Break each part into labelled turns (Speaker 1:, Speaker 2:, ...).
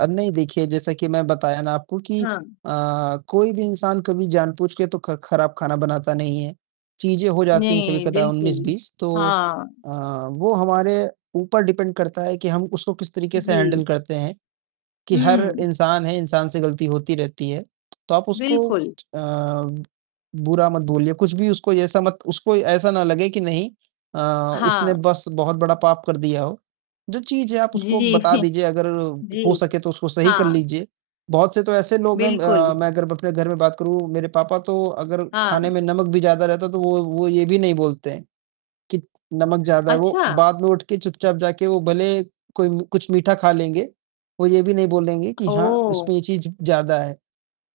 Speaker 1: अब नहीं देखिए, जैसा कि मैं बताया ना आपको कि
Speaker 2: हाँ।
Speaker 1: अ, कोई भी इंसान कभी जानबूझके तो ख़ ख़राब ख़ाना बनाता नहीं है। चीज़ें हो जाती हैं
Speaker 2: नहीं,
Speaker 1: कभी-कदा उन्नीस
Speaker 2: बिल्कुल।
Speaker 1: बीस तो
Speaker 2: हाँ।
Speaker 1: अ, वो हमारे ऊपर डिपेंड करता है कि हम उसको किस तरीक़े से
Speaker 2: जी।
Speaker 1: हैंडल करते हैं, कि हर
Speaker 2: हुँ।
Speaker 1: इंसान है, इंसान से ग़लती होती रहती है। तो आप उसको अ,
Speaker 2: बिल्कुल।
Speaker 1: बुरा मत बोलिए, कुछ भी उसको ऐसा मत उसको ऐसा ना लगे कि नहीं अ, उसने
Speaker 2: हाँ।
Speaker 1: बस बहुत बड़ा पाप कर दिया हो। जो चीज़ है आप उसको
Speaker 2: जी
Speaker 1: बता दीजिए, अगर
Speaker 2: जी।
Speaker 1: हो सके तो उसको सही कर
Speaker 2: हाँ।
Speaker 1: लीजिए। बहुत से तो ऐसे लोग हैं
Speaker 2: बिल्कुल।
Speaker 1: अ, मैं अगर अपने घर में बात करूँ मेरे पापा तो अगर ख़ाने
Speaker 2: हाँ।
Speaker 1: में नमक भी ज़्यादा रहता तो वो वो ये भी नहीं बोलते हैं, कि नमक ज़्यादा है, वो
Speaker 2: अच्छा।
Speaker 1: बाद में उठके चुपचाप जाके वो भले कोई कुछ मीठा ख़ा लेंगे। वो ये भी नहीं बोलेंगे कि हाँ,
Speaker 2: ओह!
Speaker 1: इसमें ये चीज़ ज़्यादा है।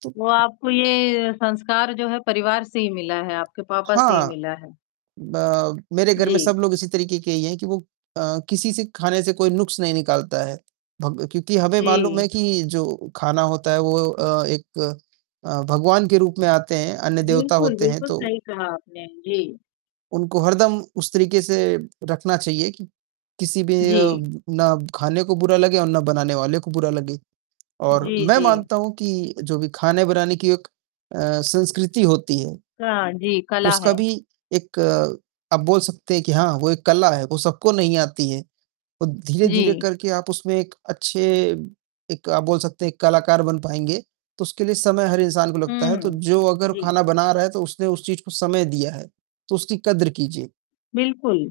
Speaker 1: तो
Speaker 2: तो आपको ये संस्कार जो है परिवार से ही मिला है, आपके पापा से ही
Speaker 1: हाँ,
Speaker 2: मिला है।
Speaker 1: ब मेरे घर में सब
Speaker 2: जी।
Speaker 1: लोग इसी तरीक़े के ही हैं, कि वो अ, किसी से ख़ाने से कोई नुक्स नहीं निकालता है। भग क्योंकि हमें मालूम है
Speaker 2: जी।
Speaker 1: कि जो ख़ाना होता है वो अ, एक अ, भगवान के रूप में आते हैं। अन्न देवता
Speaker 2: बिल्कुल,
Speaker 1: होते हैं
Speaker 2: बिल्कुल
Speaker 1: तो
Speaker 2: सही कहा आपने। जी।
Speaker 1: उनको हरदम उस तरीक़े से रखना चाहिए कि, किसी भी
Speaker 2: जी।
Speaker 1: ना ख़ाने को बुरा लगे और ना बनाने वाले को बुरा लगे। और
Speaker 2: जी,
Speaker 1: मैं
Speaker 2: जी।
Speaker 1: मानता हूँ कि जो भी ख़ाने-बनाने की एक अ, संस्कृति होती है,
Speaker 2: हाँ जी, कला
Speaker 1: उसका
Speaker 2: है।
Speaker 1: भी एक आप बोल सकते हैं कि हाँ वो एक कला है, वो सबको नहीं आती है। औ धीरे-धीरे
Speaker 2: जी।
Speaker 1: करके आप उसमें एक अच्छे एक आप बोल सकते हैं, एक कलाकार बन पाएँगे, तो उसके लिए समय हर इंसान को लगता है। तो
Speaker 2: हुँ,
Speaker 1: जो अगर
Speaker 2: जी।
Speaker 1: ख़ाना बना रहा है, तो उसने उस चीज़ को समय दिया है, तो उसकी कद्र कीजिए।
Speaker 2: बिल्कुल।